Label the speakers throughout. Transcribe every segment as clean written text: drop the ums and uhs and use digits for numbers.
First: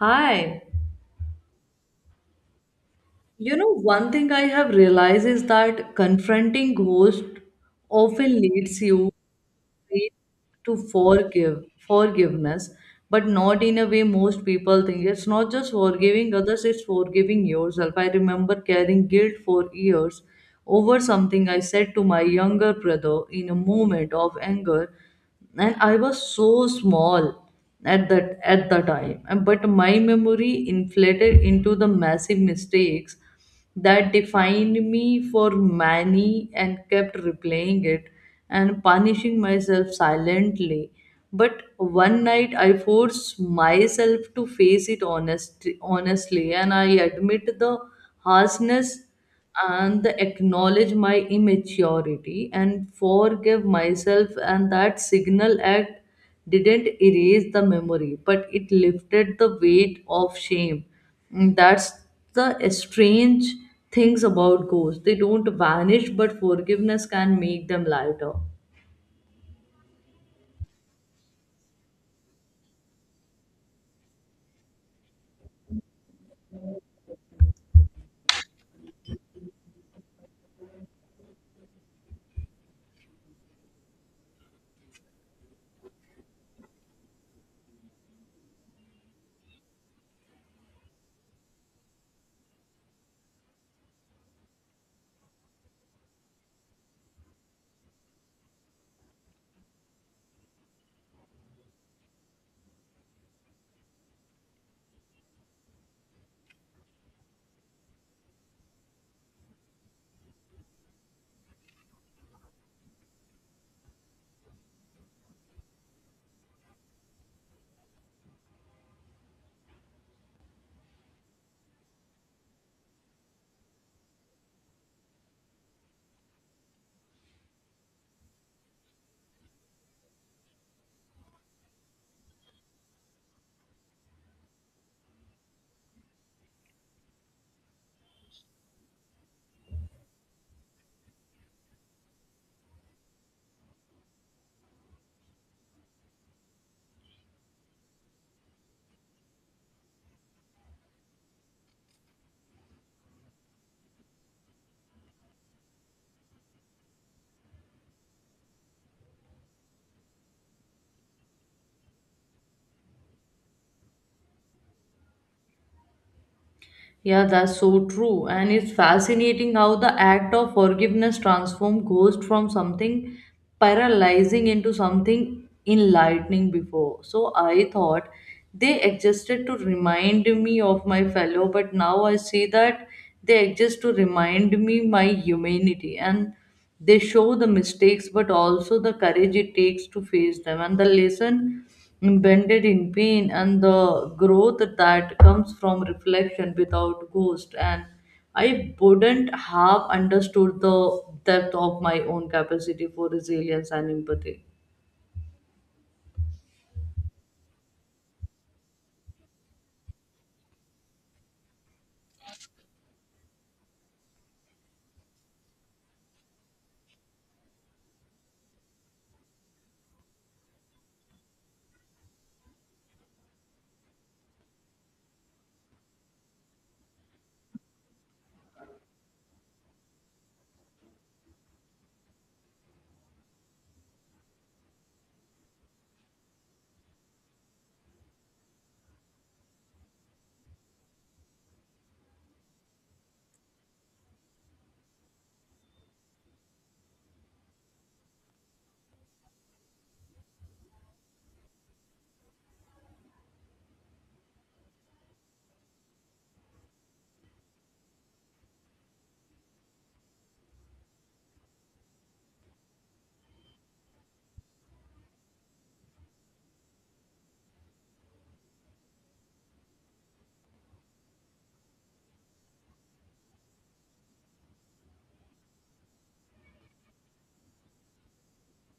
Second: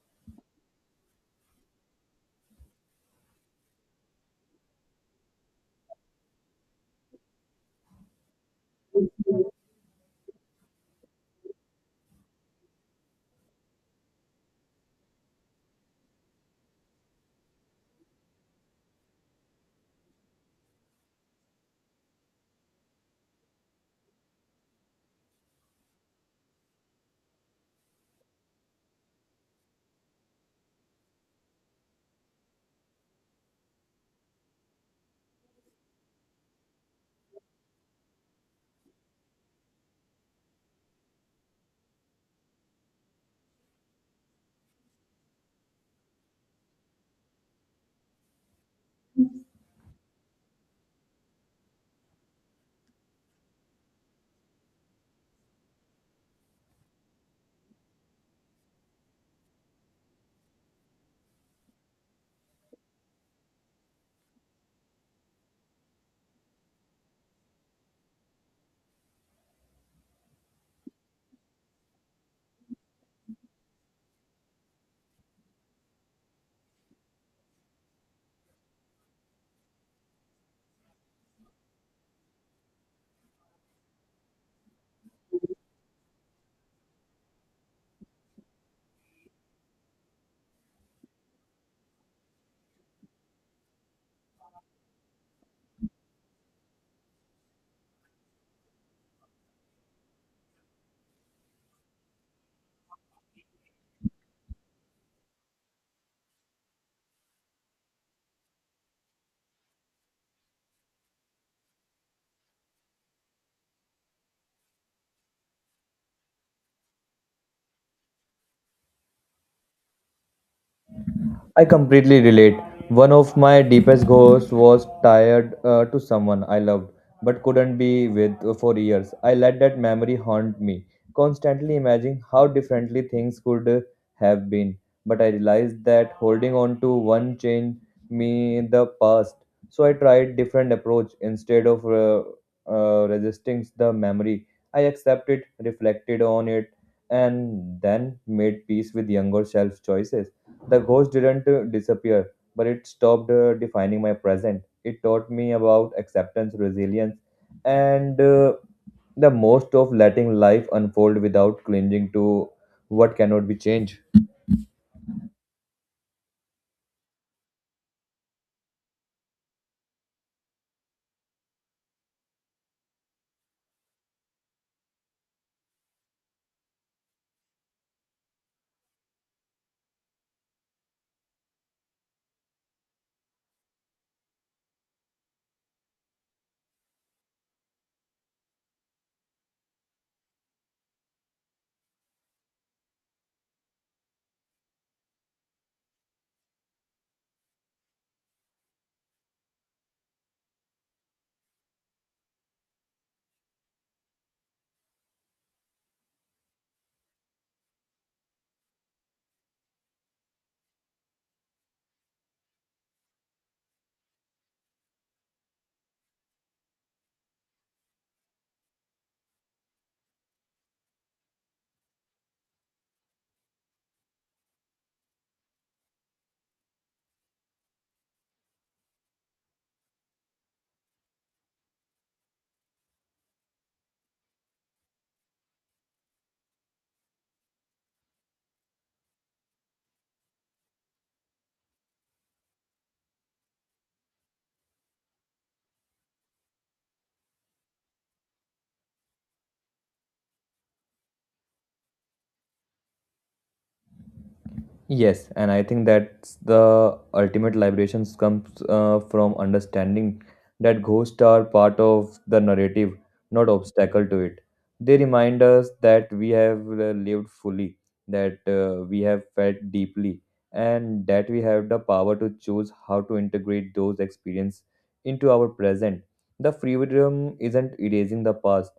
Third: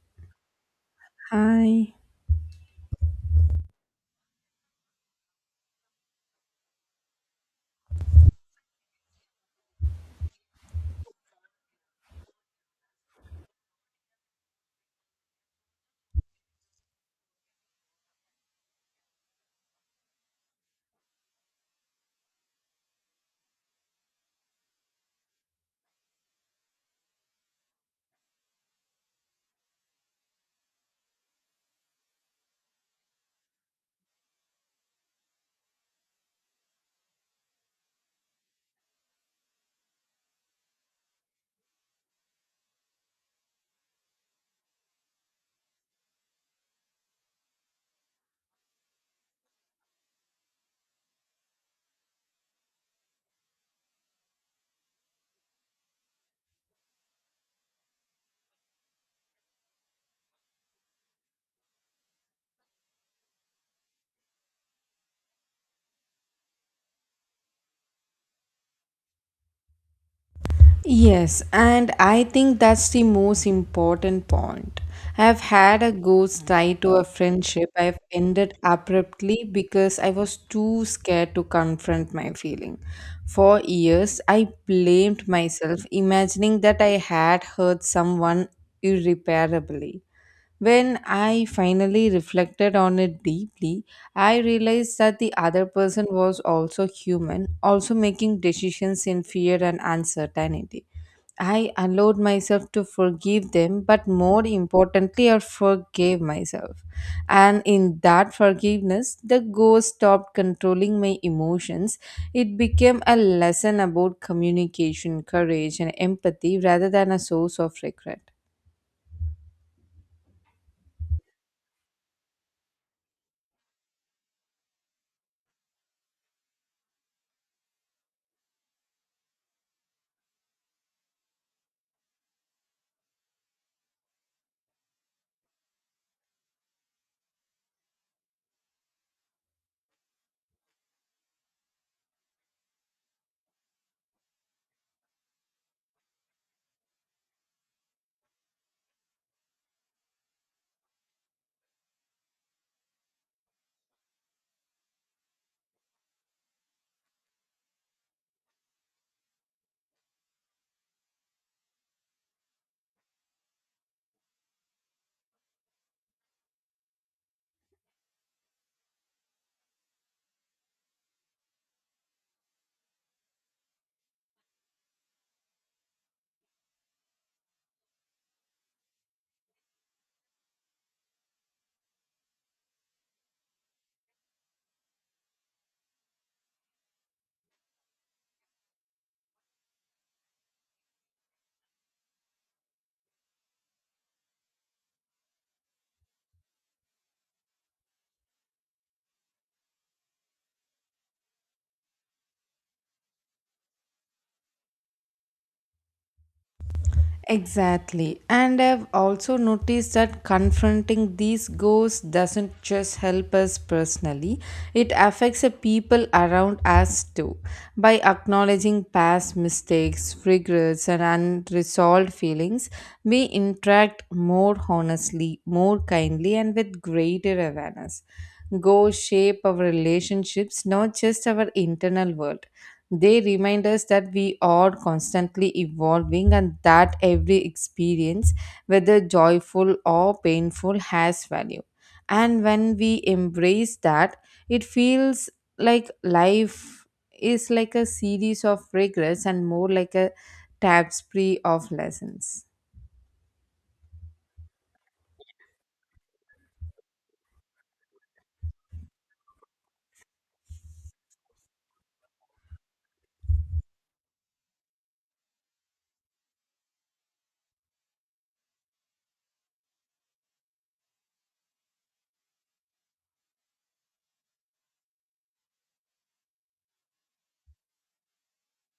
Speaker 1: Hi.
Speaker 2: I
Speaker 1: You know, one thing I have realized is that confronting ghosts often leads you ways to forgiveness but not in a way most people think. It's not just forgiving others, it's forgiving yourself. I remember carrying guilt for years over something I said to my younger brother in a moment of anger, and I was so small at that at the time. And- but my memory inflated into the massive mistakes that defined me for many, and kept replaying it and punishing myself silently. But one night I forced myself to face it honestly, and I admit the harshness and the acknowledge my immaturity and forgive myself, and that signal act didn't erase the memory, but it lifted the weight of shame. Mm, that's the strange things about ghosts. They don't vanish, but forgiveness can make them lighter.
Speaker 2: Yes, and I think that's the most important point. I've had a ghost tie to a friendship I've ended abruptly because I was too scared to confront my feeling. For years, I blamed myself, imagining that I had hurt someone irreparably. When I finally reflected on it deeply, I realized that the other person was also human, also making decisions in fear and uncertainty. I allowed myself to forgive them, but more importantly, I forgave myself. And in that forgiveness, the ghost stopped controlling my emotions. It became a lesson about communication, courage, and empathy rather than a source of regret.
Speaker 3: I completely relate. One of my deepest goals was tied to someone I loved but couldn't be with for years. I let that memory haunt me, constantly imagining how differently things could have been. But I realized that holding on to one changed me the past. So I tried different approach instead of resisting the memory. I accepted, reflected on it, and then made peace with younger self choices. The ghost didn't disappear, but it stopped defining my present. It taught me about acceptance, resilience, and the most of letting life unfold without clinging to what cannot be changed.
Speaker 1: Yeah, that's so true. And it's fascinating how the act of forgiveness transforms ghost from something paralyzing into something enlightening before. So I thought they existed to remind me of my fellow, but now I see that they exist to remind me my humanity. And they show the mistakes, but also the courage it takes to face them, and the lesson embedded in pain, and the growth that comes from reflection without ghost. And I wouldn't have understood the depth of my own capacity for resilience and empathy.
Speaker 2: Exactly. And I've also noticed that confronting these ghosts doesn't just help us personally, it affects the people around us too. By acknowledging past mistakes, regrets, and unresolved feelings, we interact more honestly, more kindly, and with greater awareness. Ghosts shape our relationships, not just our internal world. They remind us that we are constantly evolving and that every experience, whether joyful or painful, has value. And when we embrace that, it feels like life is like a series of regrets and more like a tapestry of lessons.
Speaker 3: Yes, and I think that's the ultimate liberation comes from understanding that ghosts are part of the narrative, not obstacle to it. They remind us that we have lived fully, that we have felt deeply, and that we have the power to choose how to integrate those experiences into our present. The freedom isn't erasing the past;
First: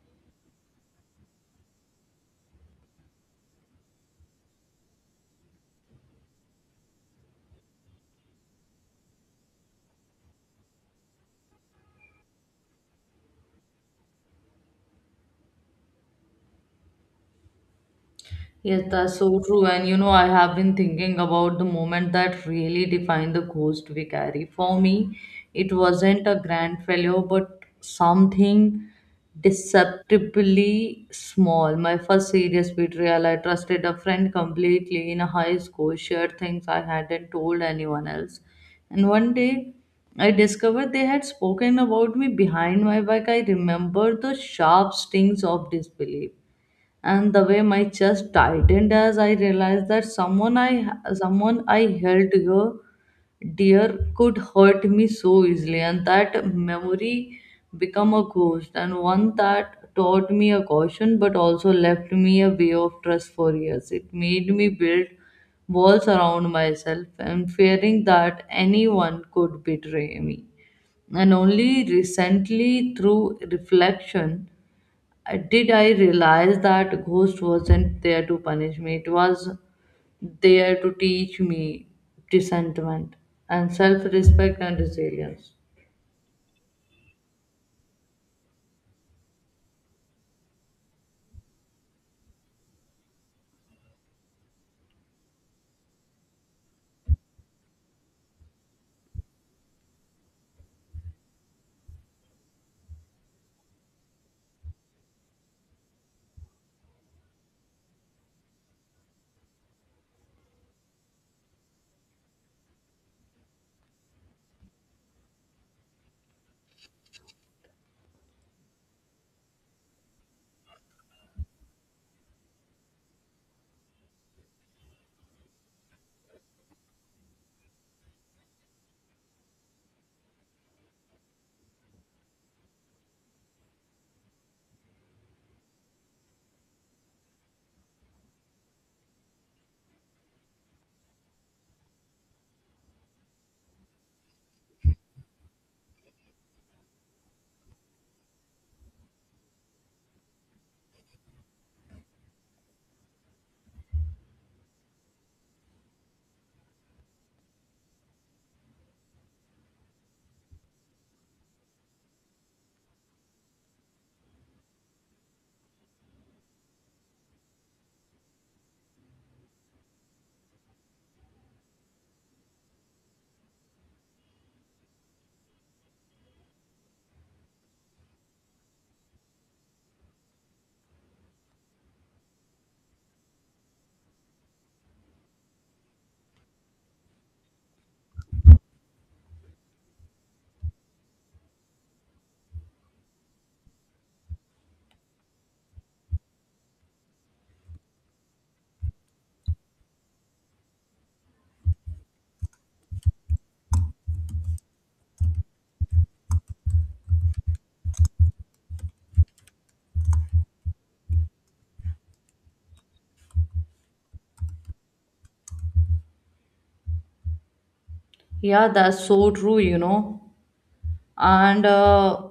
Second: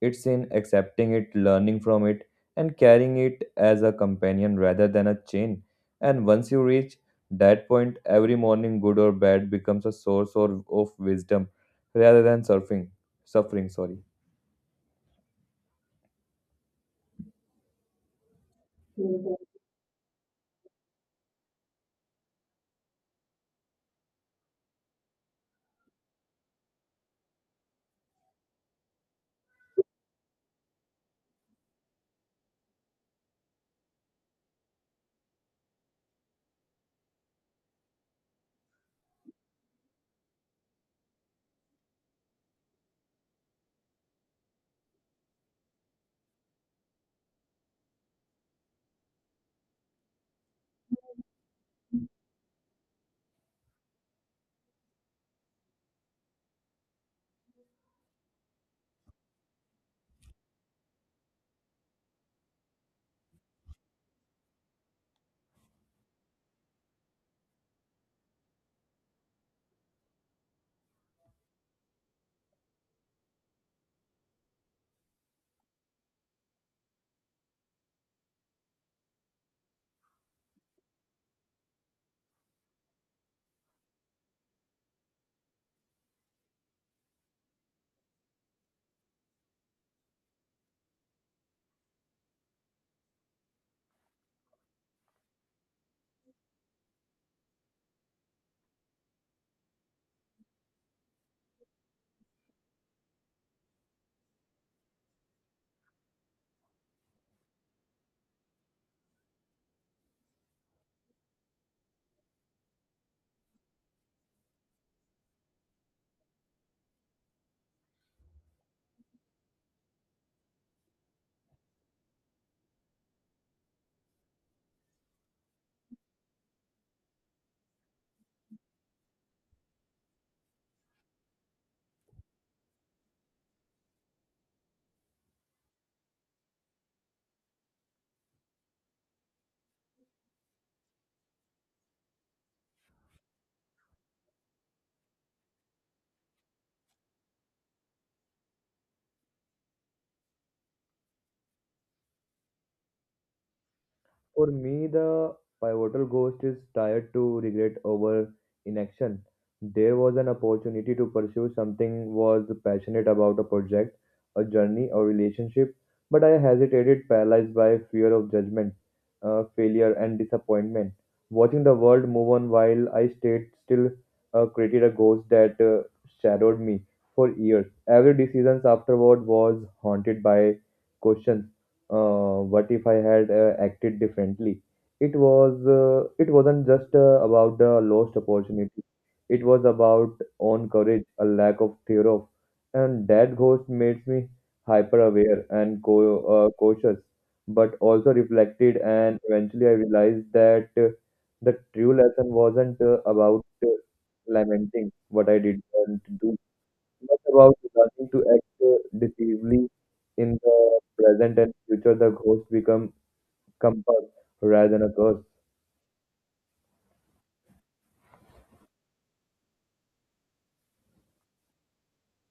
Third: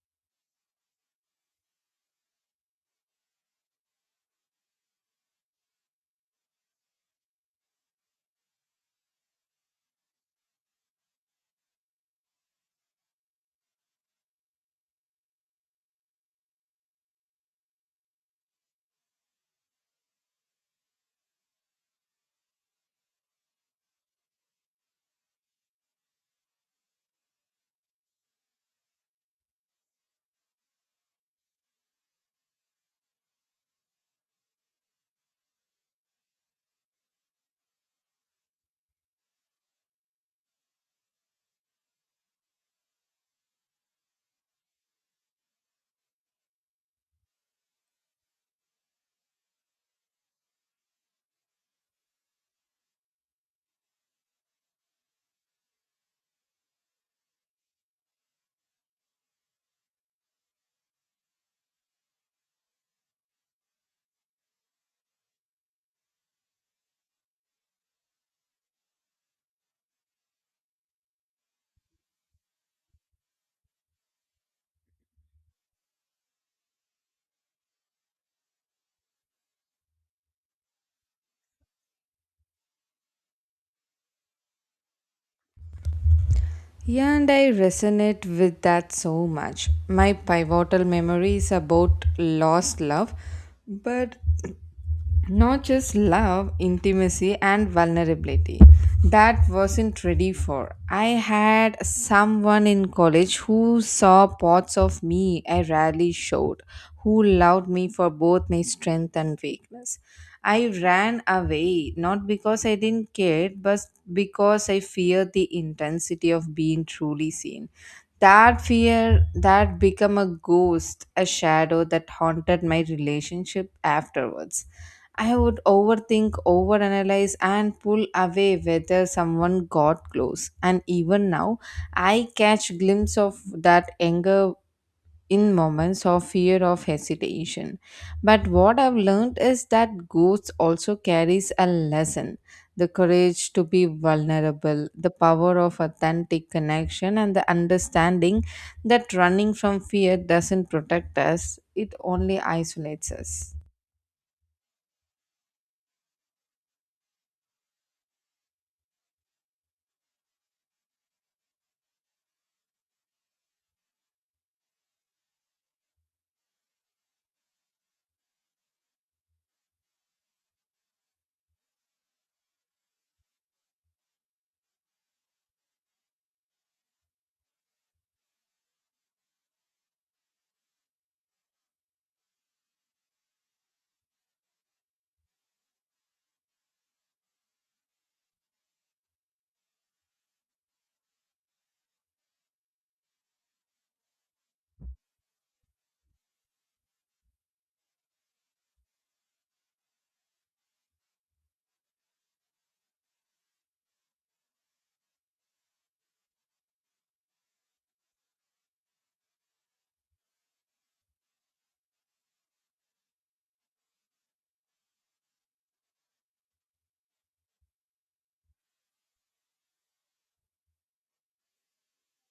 Speaker 3: it's in accepting it, learning from it, and carrying it as a companion rather than a chain. And once you reach that point, every morning, good or bad, becomes a source of wisdom rather than suffering. Sorry.
Speaker 1: Yes, that's so true. And you know, I have been thinking about the moment that really defined the ghost we carry. For me, it wasn't a grand failure, but something deceptively small. My first serious betrayal, I trusted a friend completely in a high school, shared things I hadn't told anyone else. And one day, I discovered they had spoken about me behind my back. I remember the sharp stings of disbelief and the way my chest tightened as I realized that someone I held dear could hurt me so easily, and that memory become a ghost, and one that taught me a caution but also left me a way of trust for years. It made me build walls around myself and fearing that anyone could betray me. And only recently, through reflection, did I realize that ghost wasn't there to punish me? It was there to teach me discernment and self-respect and resilience.
Speaker 2: Yeah, and I resonate with that so much. My pivotal memory is about lost love, but not just love, intimacy, and vulnerability. That wasn't ready for. I had someone in college who saw parts of me I rarely showed, who loved me for both my strength and weakness. I ran away not because I didn't care, but because I feared the intensity of being truly seen. That fear that became a ghost, a shadow that haunted my relationship afterwards. I would overthink, overanalyze, and pull away whether someone got close. And even now, I catch glimpse of that anger in moments of fear of hesitation. But what I've learned is that ghosts also carries a lesson: the courage to be vulnerable, the power of authentic connection, and the understanding that running from fear doesn't protect us; it only isolates us.
Speaker 3: For me, the pivotal ghost is tired to regret over inaction. There was an opportunity to pursue something was passionate about a project, a journey, a relationship, but I hesitated, paralyzed by fear of judgment, failure, and disappointment. Watching the world move on while I stayed still created a ghost that shadowed me for years. Every decision afterward was haunted by questions what if I had acted differently? It wasn't just about the lost opportunity. It was about own courage, a lack of fear of, and that ghost made me hyper aware and cautious, but also reflected. And eventually, I realized that the true lesson wasn't about lamenting what I didn't do much about learning to act decisively in the present and future. The ghost become compass rather than a curse.
Speaker 1: Yeah, that's so true, you know. And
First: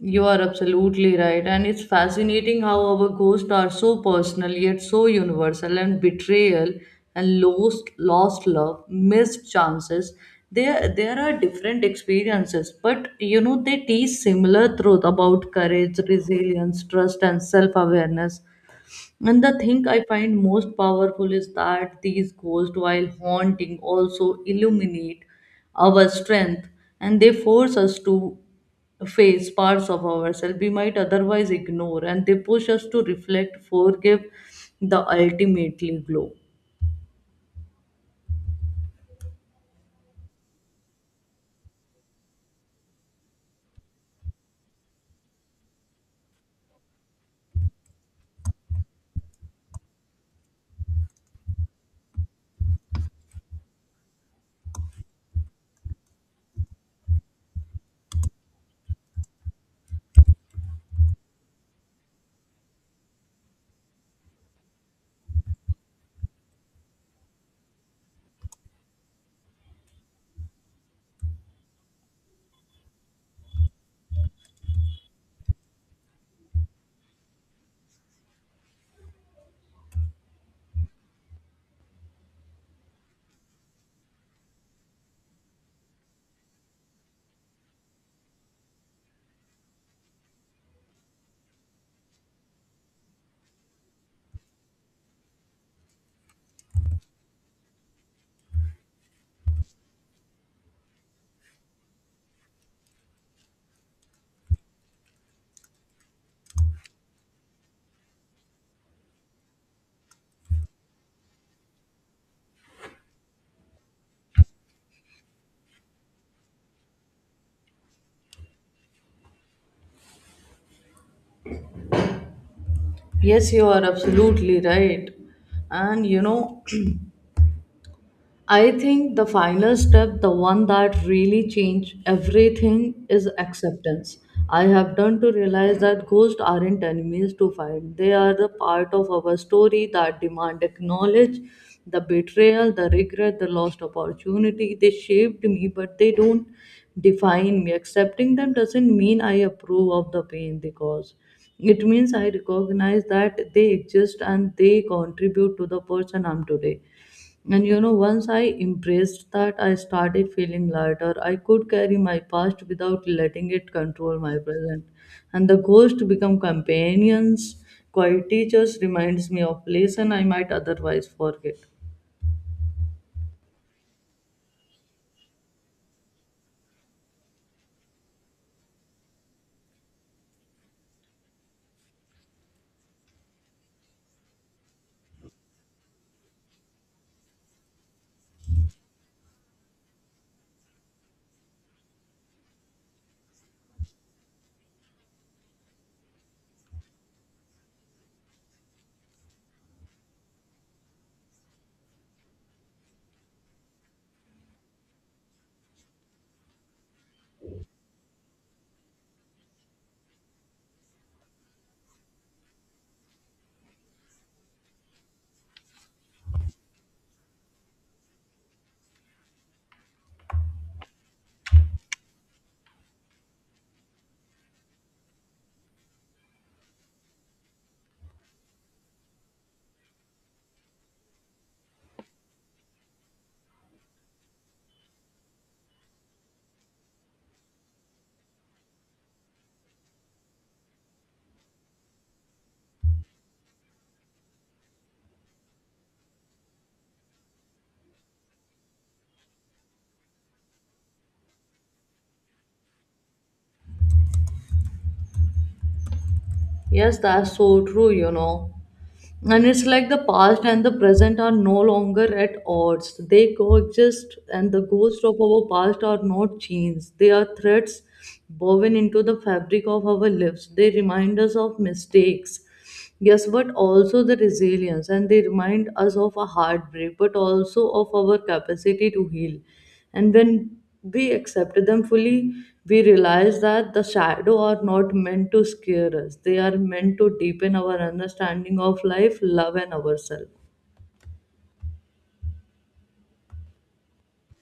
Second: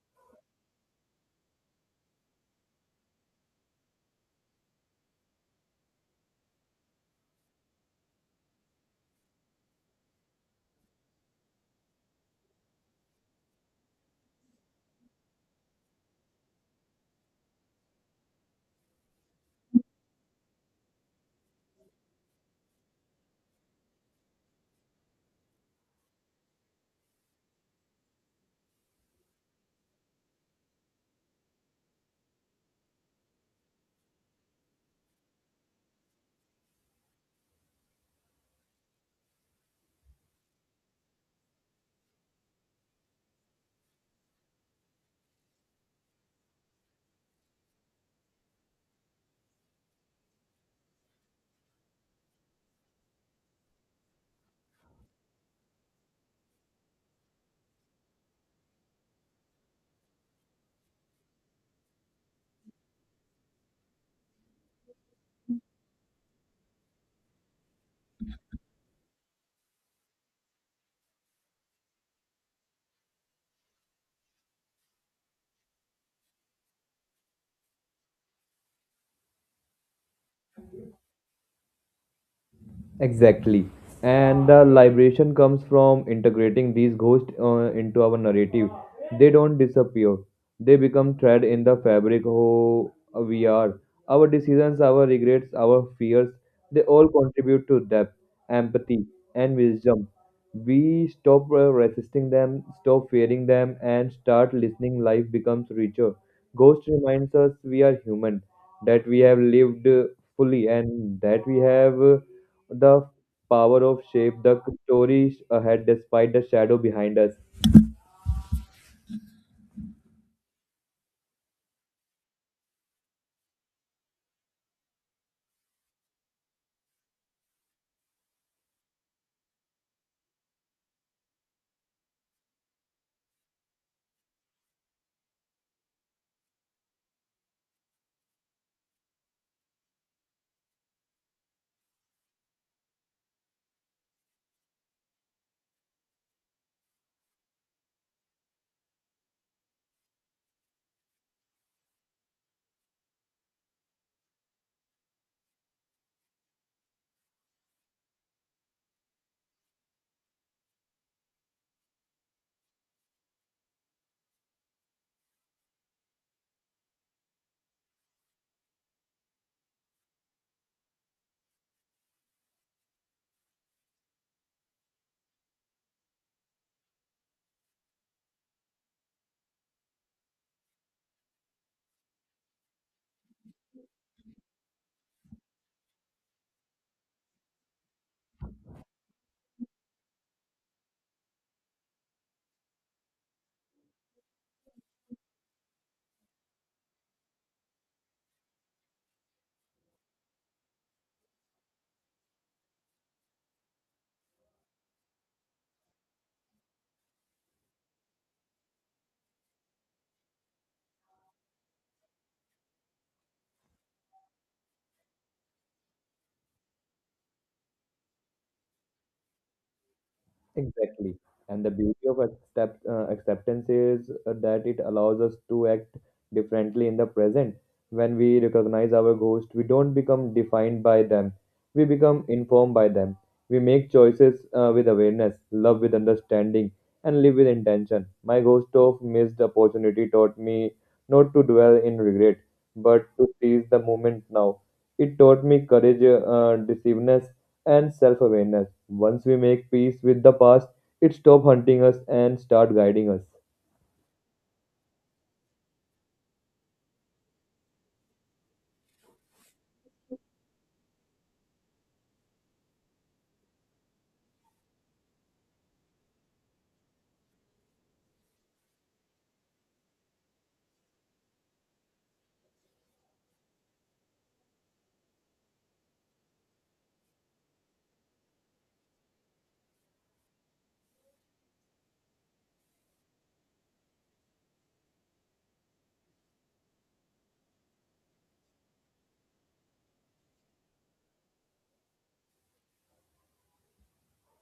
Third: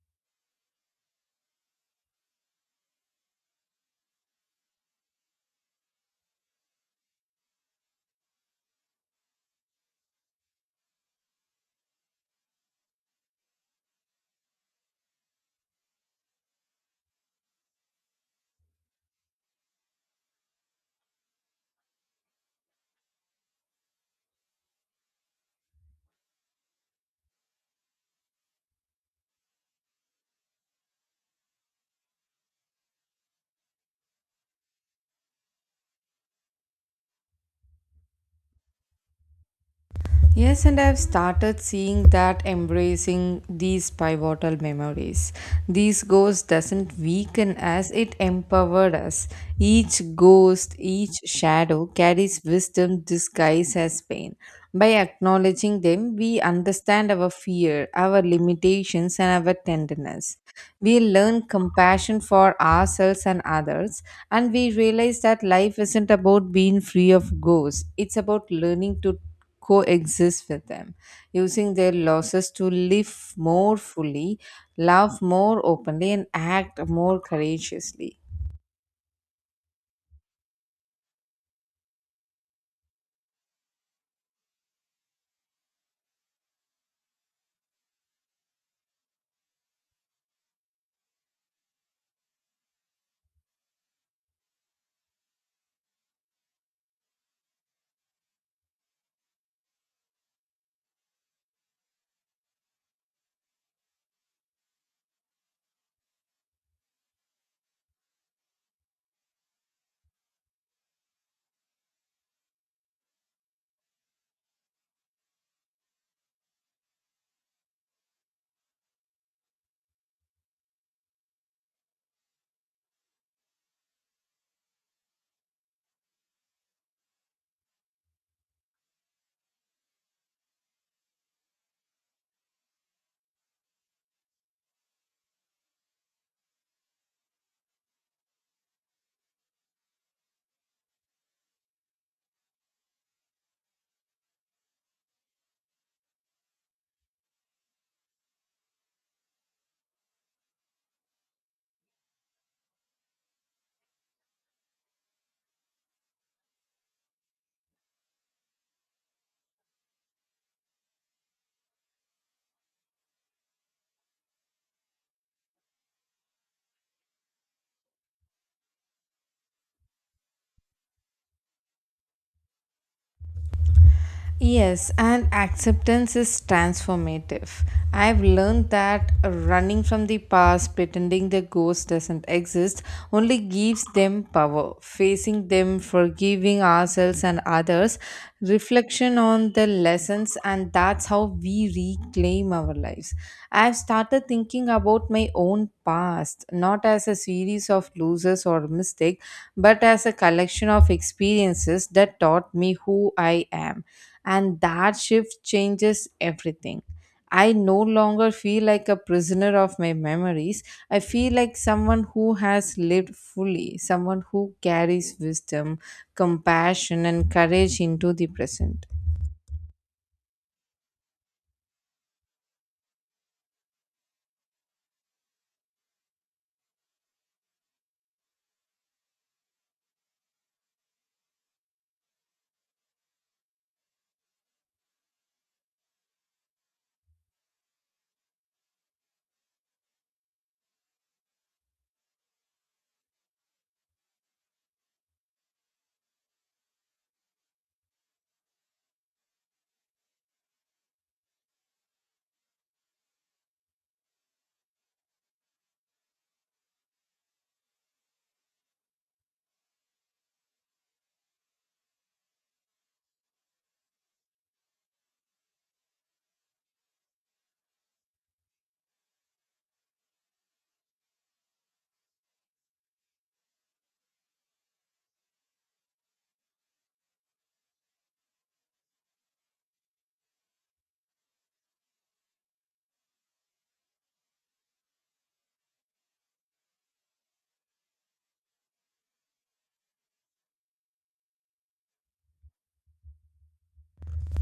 Speaker 1: you are absolutely right. And it's fascinating how our ghosts are so personal yet so universal, and betrayal and lost love, missed chances. There are different experiences, but you know they teach similar truth about courage, resilience, trust, and self awareness. And the thing I find most powerful is that these ghosts, while haunting, also illuminate our strength, and they force us to face parts of ourselves we might otherwise ignore, and they push us to reflect forgive the ultimately glow.
Speaker 2: Yes, and I've started seeing that embracing these pivotal memories. These ghosts doesn't weaken us, it empowered us. Each ghost, each shadow carries wisdom disguised as pain. By acknowledging them, we understand our fear, our limitations, and our tenderness. We learn compassion for ourselves and others, and we realize that life isn't about being free of ghosts, it's about learning to coexist with them, using their losses to live more fully, love more openly, and act more courageously.
Speaker 3: Exactly. And the liberation comes from integrating these ghosts into our narrative. They don't disappear, they become thread in the fabric who we are. Our decisions, our regrets, our fears, they all contribute to depth, empathy, and wisdom. We stop resisting them, stop fearing them, and start listening. Life becomes richer. Ghost reminds us we are human, that we have lived fully, and that we have the power of shape, the stories ahead despite the shadow behind us.
Speaker 1: Yes, you are absolutely right. And you know, I think the final step, the one that really changed everything, is acceptance. I have done to realize that ghosts aren't enemies to fight. They are the part of our story that demand acknowledge the betrayal, the regret, the lost opportunity. They shaped me, but they don't define me. Accepting them doesn't mean I approve of the pain they cause. It means I recognize that they exist and they contribute to the person I'm today. And you know, once I embraced that, I started feeling lighter. I could carry my past without letting it control my present. And the ghosts become companions, quiet teachers, reminds me of lesson I might otherwise forget.
Speaker 2: Yes, and acceptance is transformative. I've learned that running from the past, pretending the ghost doesn't exist, only gives them power. Facing them, forgiving ourselves and others, reflection on the lessons, and that's how we reclaim our lives. I've started thinking about my own past, not as a series of losers or mistakes, but as a collection of experiences that taught me who I am, and that shift changes everything. I no longer feel like a prisoner of my memories. I feel like someone who has lived fully, someone who carries wisdom, compassion, and courage into the present.
Speaker 3: Exactly. And the beauty of acceptance is that it allows us to act differently in the present. When we recognize our ghosts, we don't become defined by them, we become informed by them. We make choices with awareness, love with understanding, and live with intention. My ghost of missed opportunity taught me not to dwell in regret, but to seize the moment now. It taught me courage, decisiveness, and self awareness. Once we make peace with the past, it stops hunting us and start guiding us.
Speaker 1: Yes, that's so true, you know. And it's like the past and the present are no longer at odds. They coexist, and the ghosts of our past are not chains. They are threads woven into the fabric of our lives. They remind us of mistakes, yes, but also the resilience, and they remind us of a heartbreak, but also of our capacity to heal. And when we accept them fully, we realize that the shadow are not meant to scare us. They are meant to deepen our understanding of life, love, and ourselves.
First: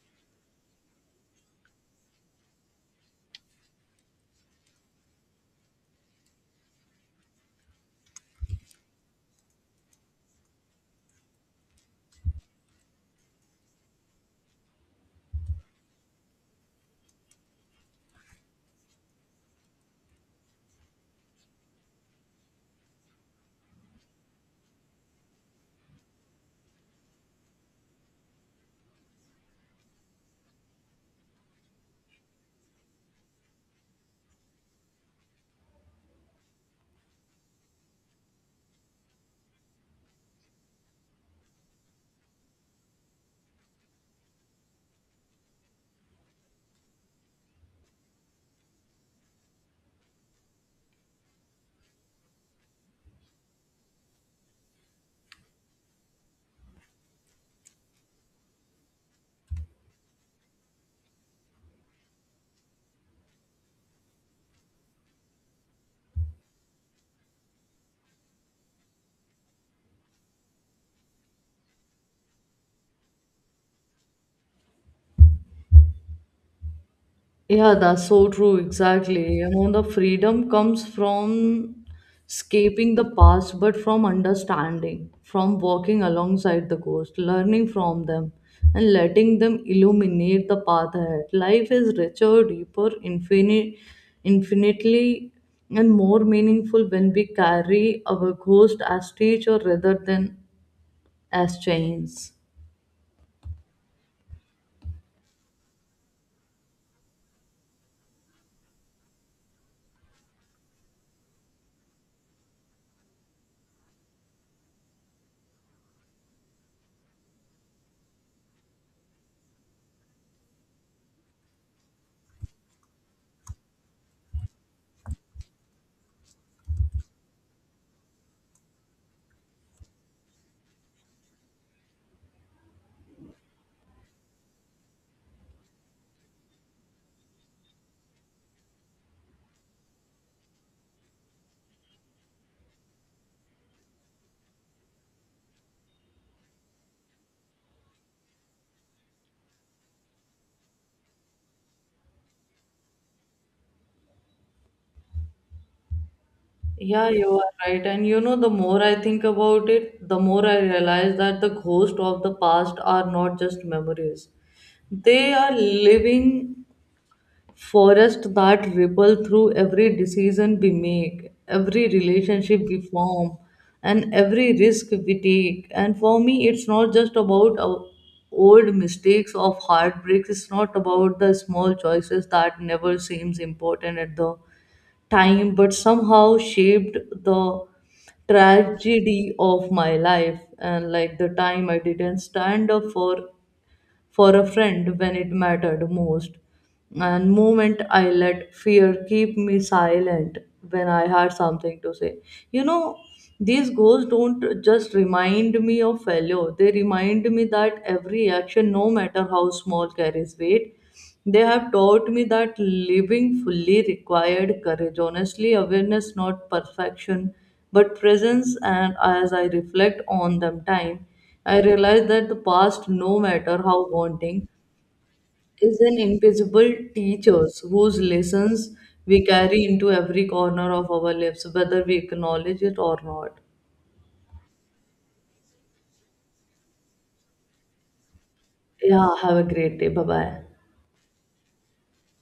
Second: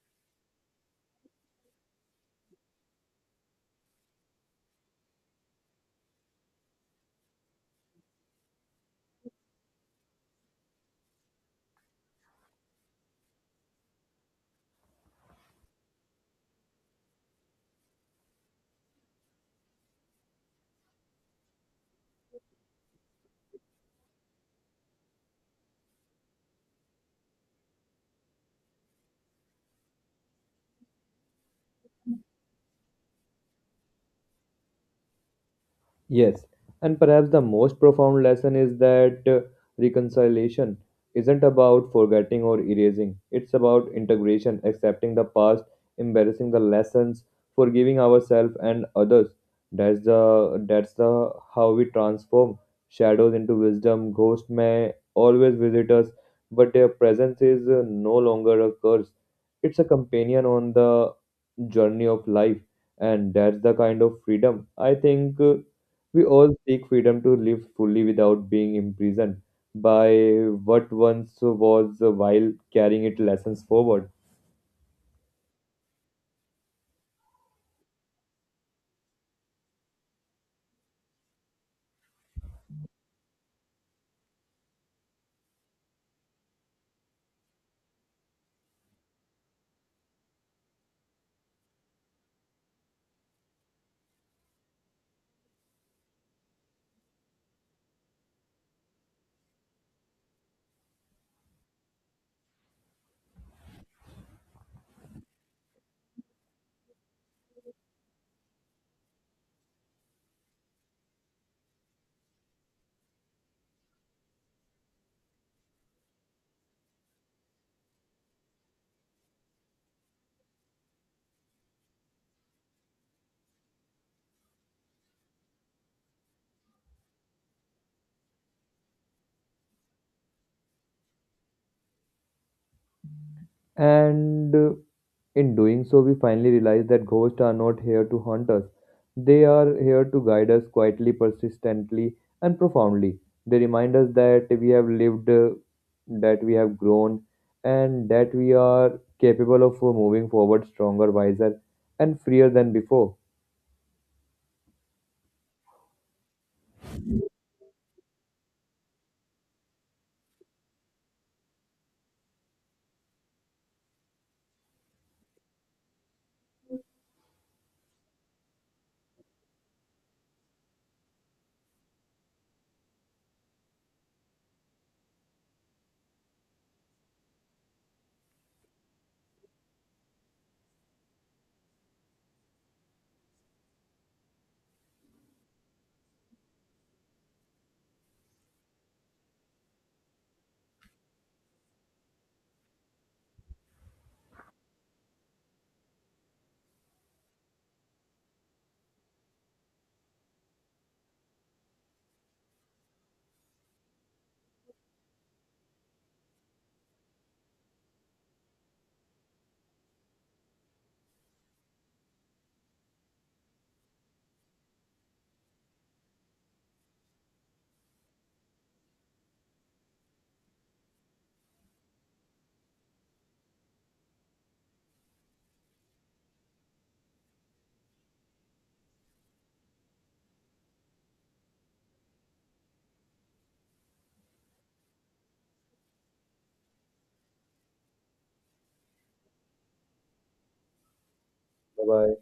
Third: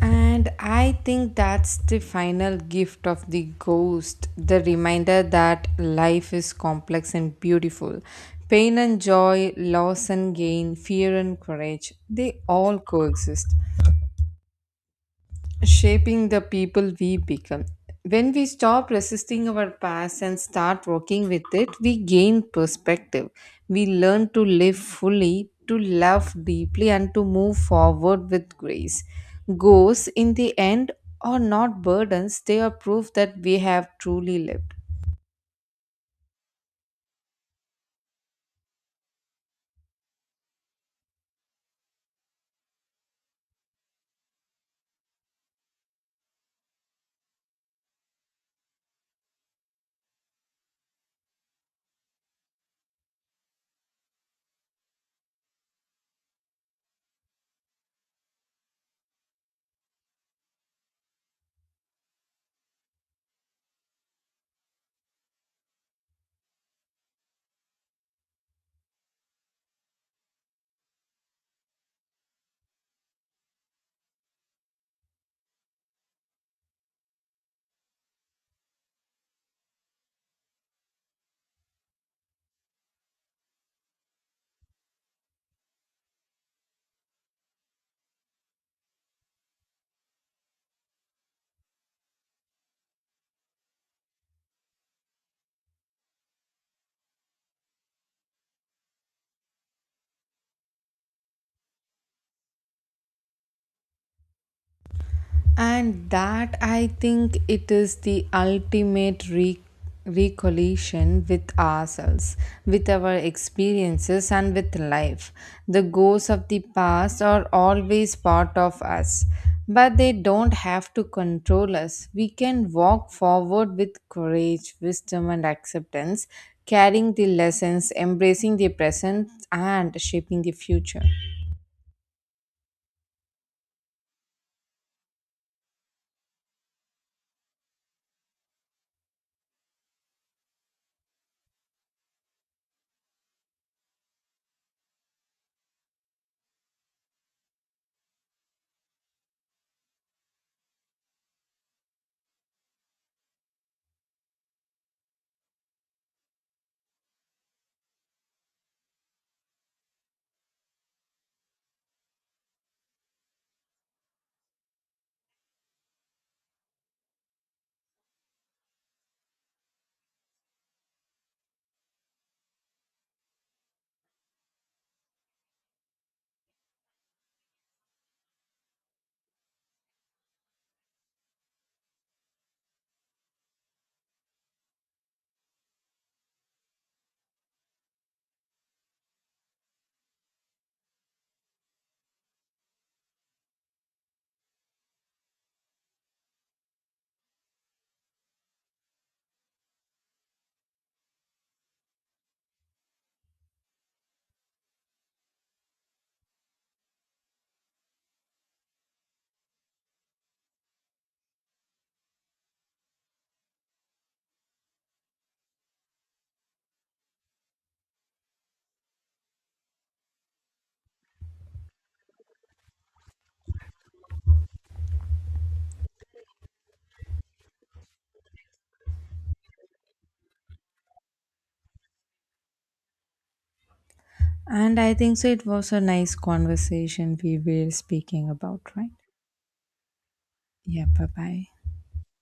Speaker 2: And I think that's the final gift of the ghost, the reminder that life is complex and beautiful. Pain and joy, loss and gain, fear and courage, they all coexist, shaping the people we become. When we stop resisting our past and start working with it, we gain perspective. We learn to live fully, to love deeply, and to move forward with grace. Goals, in the end, are not burdens, they are proof that we have truly lived.
Speaker 3: Yes, and perhaps the most profound lesson is that reconciliation isn't about forgetting or erasing. It's about integration, accepting the past, embracing the lessons, forgiving ourselves and others. That's the how we transform shadows into wisdom. Ghosts may always visit us, but their presence is no longer a curse. It's a companion on the journey of life, and that's the kind of freedom I think. We all seek freedom to live fully without being imprisoned by what once was while carrying its lessons forward.
Speaker 1: Yeah, that's so true. Exactly. You know, the freedom comes from escaping the past, but from understanding, from walking alongside the ghost, learning from them, and letting them illuminate the path ahead. Life is richer, deeper, infinite, infinitely, and more meaningful when we carry our ghost as teacher rather than as chains.
Speaker 2: And that I think it is the ultimate recollision with ourselves, with our experiences, and with life. The ghosts of the past are always part of us, but they don't have to control us. We can walk forward with courage, wisdom, and acceptance, carrying the lessons, embracing the present, and shaping the future.
Speaker 3: And In doing so, we finally realize that ghosts are not here to haunt us. They are here to guide us quietly, persistently, and profoundly. They remind us that we have lived, that we have grown, and that we are capable of moving forward stronger, wiser, and freer than before.
Speaker 1: Yeah, you are right. And you know, the more I think about it, the more I realize that the ghosts of the past are not just memories. They are living forest that ripple through every decision we make, every relationship we form, and every risk we take. And for me, it's not just about our old mistakes of heartbreaks. It's not about the small choices that never seems important at the time but somehow shaped the tragedy of my life, and like the time I didn't stand up for a friend when it mattered most, and moment I let fear keep me silent when I had something to say, you know, these goals don't just remind me of failure, they remind me that every action no matter how small carries weight. They have taught me that living fully required courage. Honestly, awareness, not perfection, but presence. And as I reflect on them time, I realize that the past, no matter how daunting, is an invisible teacher whose lessons we carry into every corner of our lives, whether we acknowledge it or not.
Speaker 2: And I think so it was a nice conversation we were speaking about, right?
Speaker 1: Yeah, have a great day. Bye bye.
Speaker 2: Yeah, bye bye.
Speaker 3: Bye bye.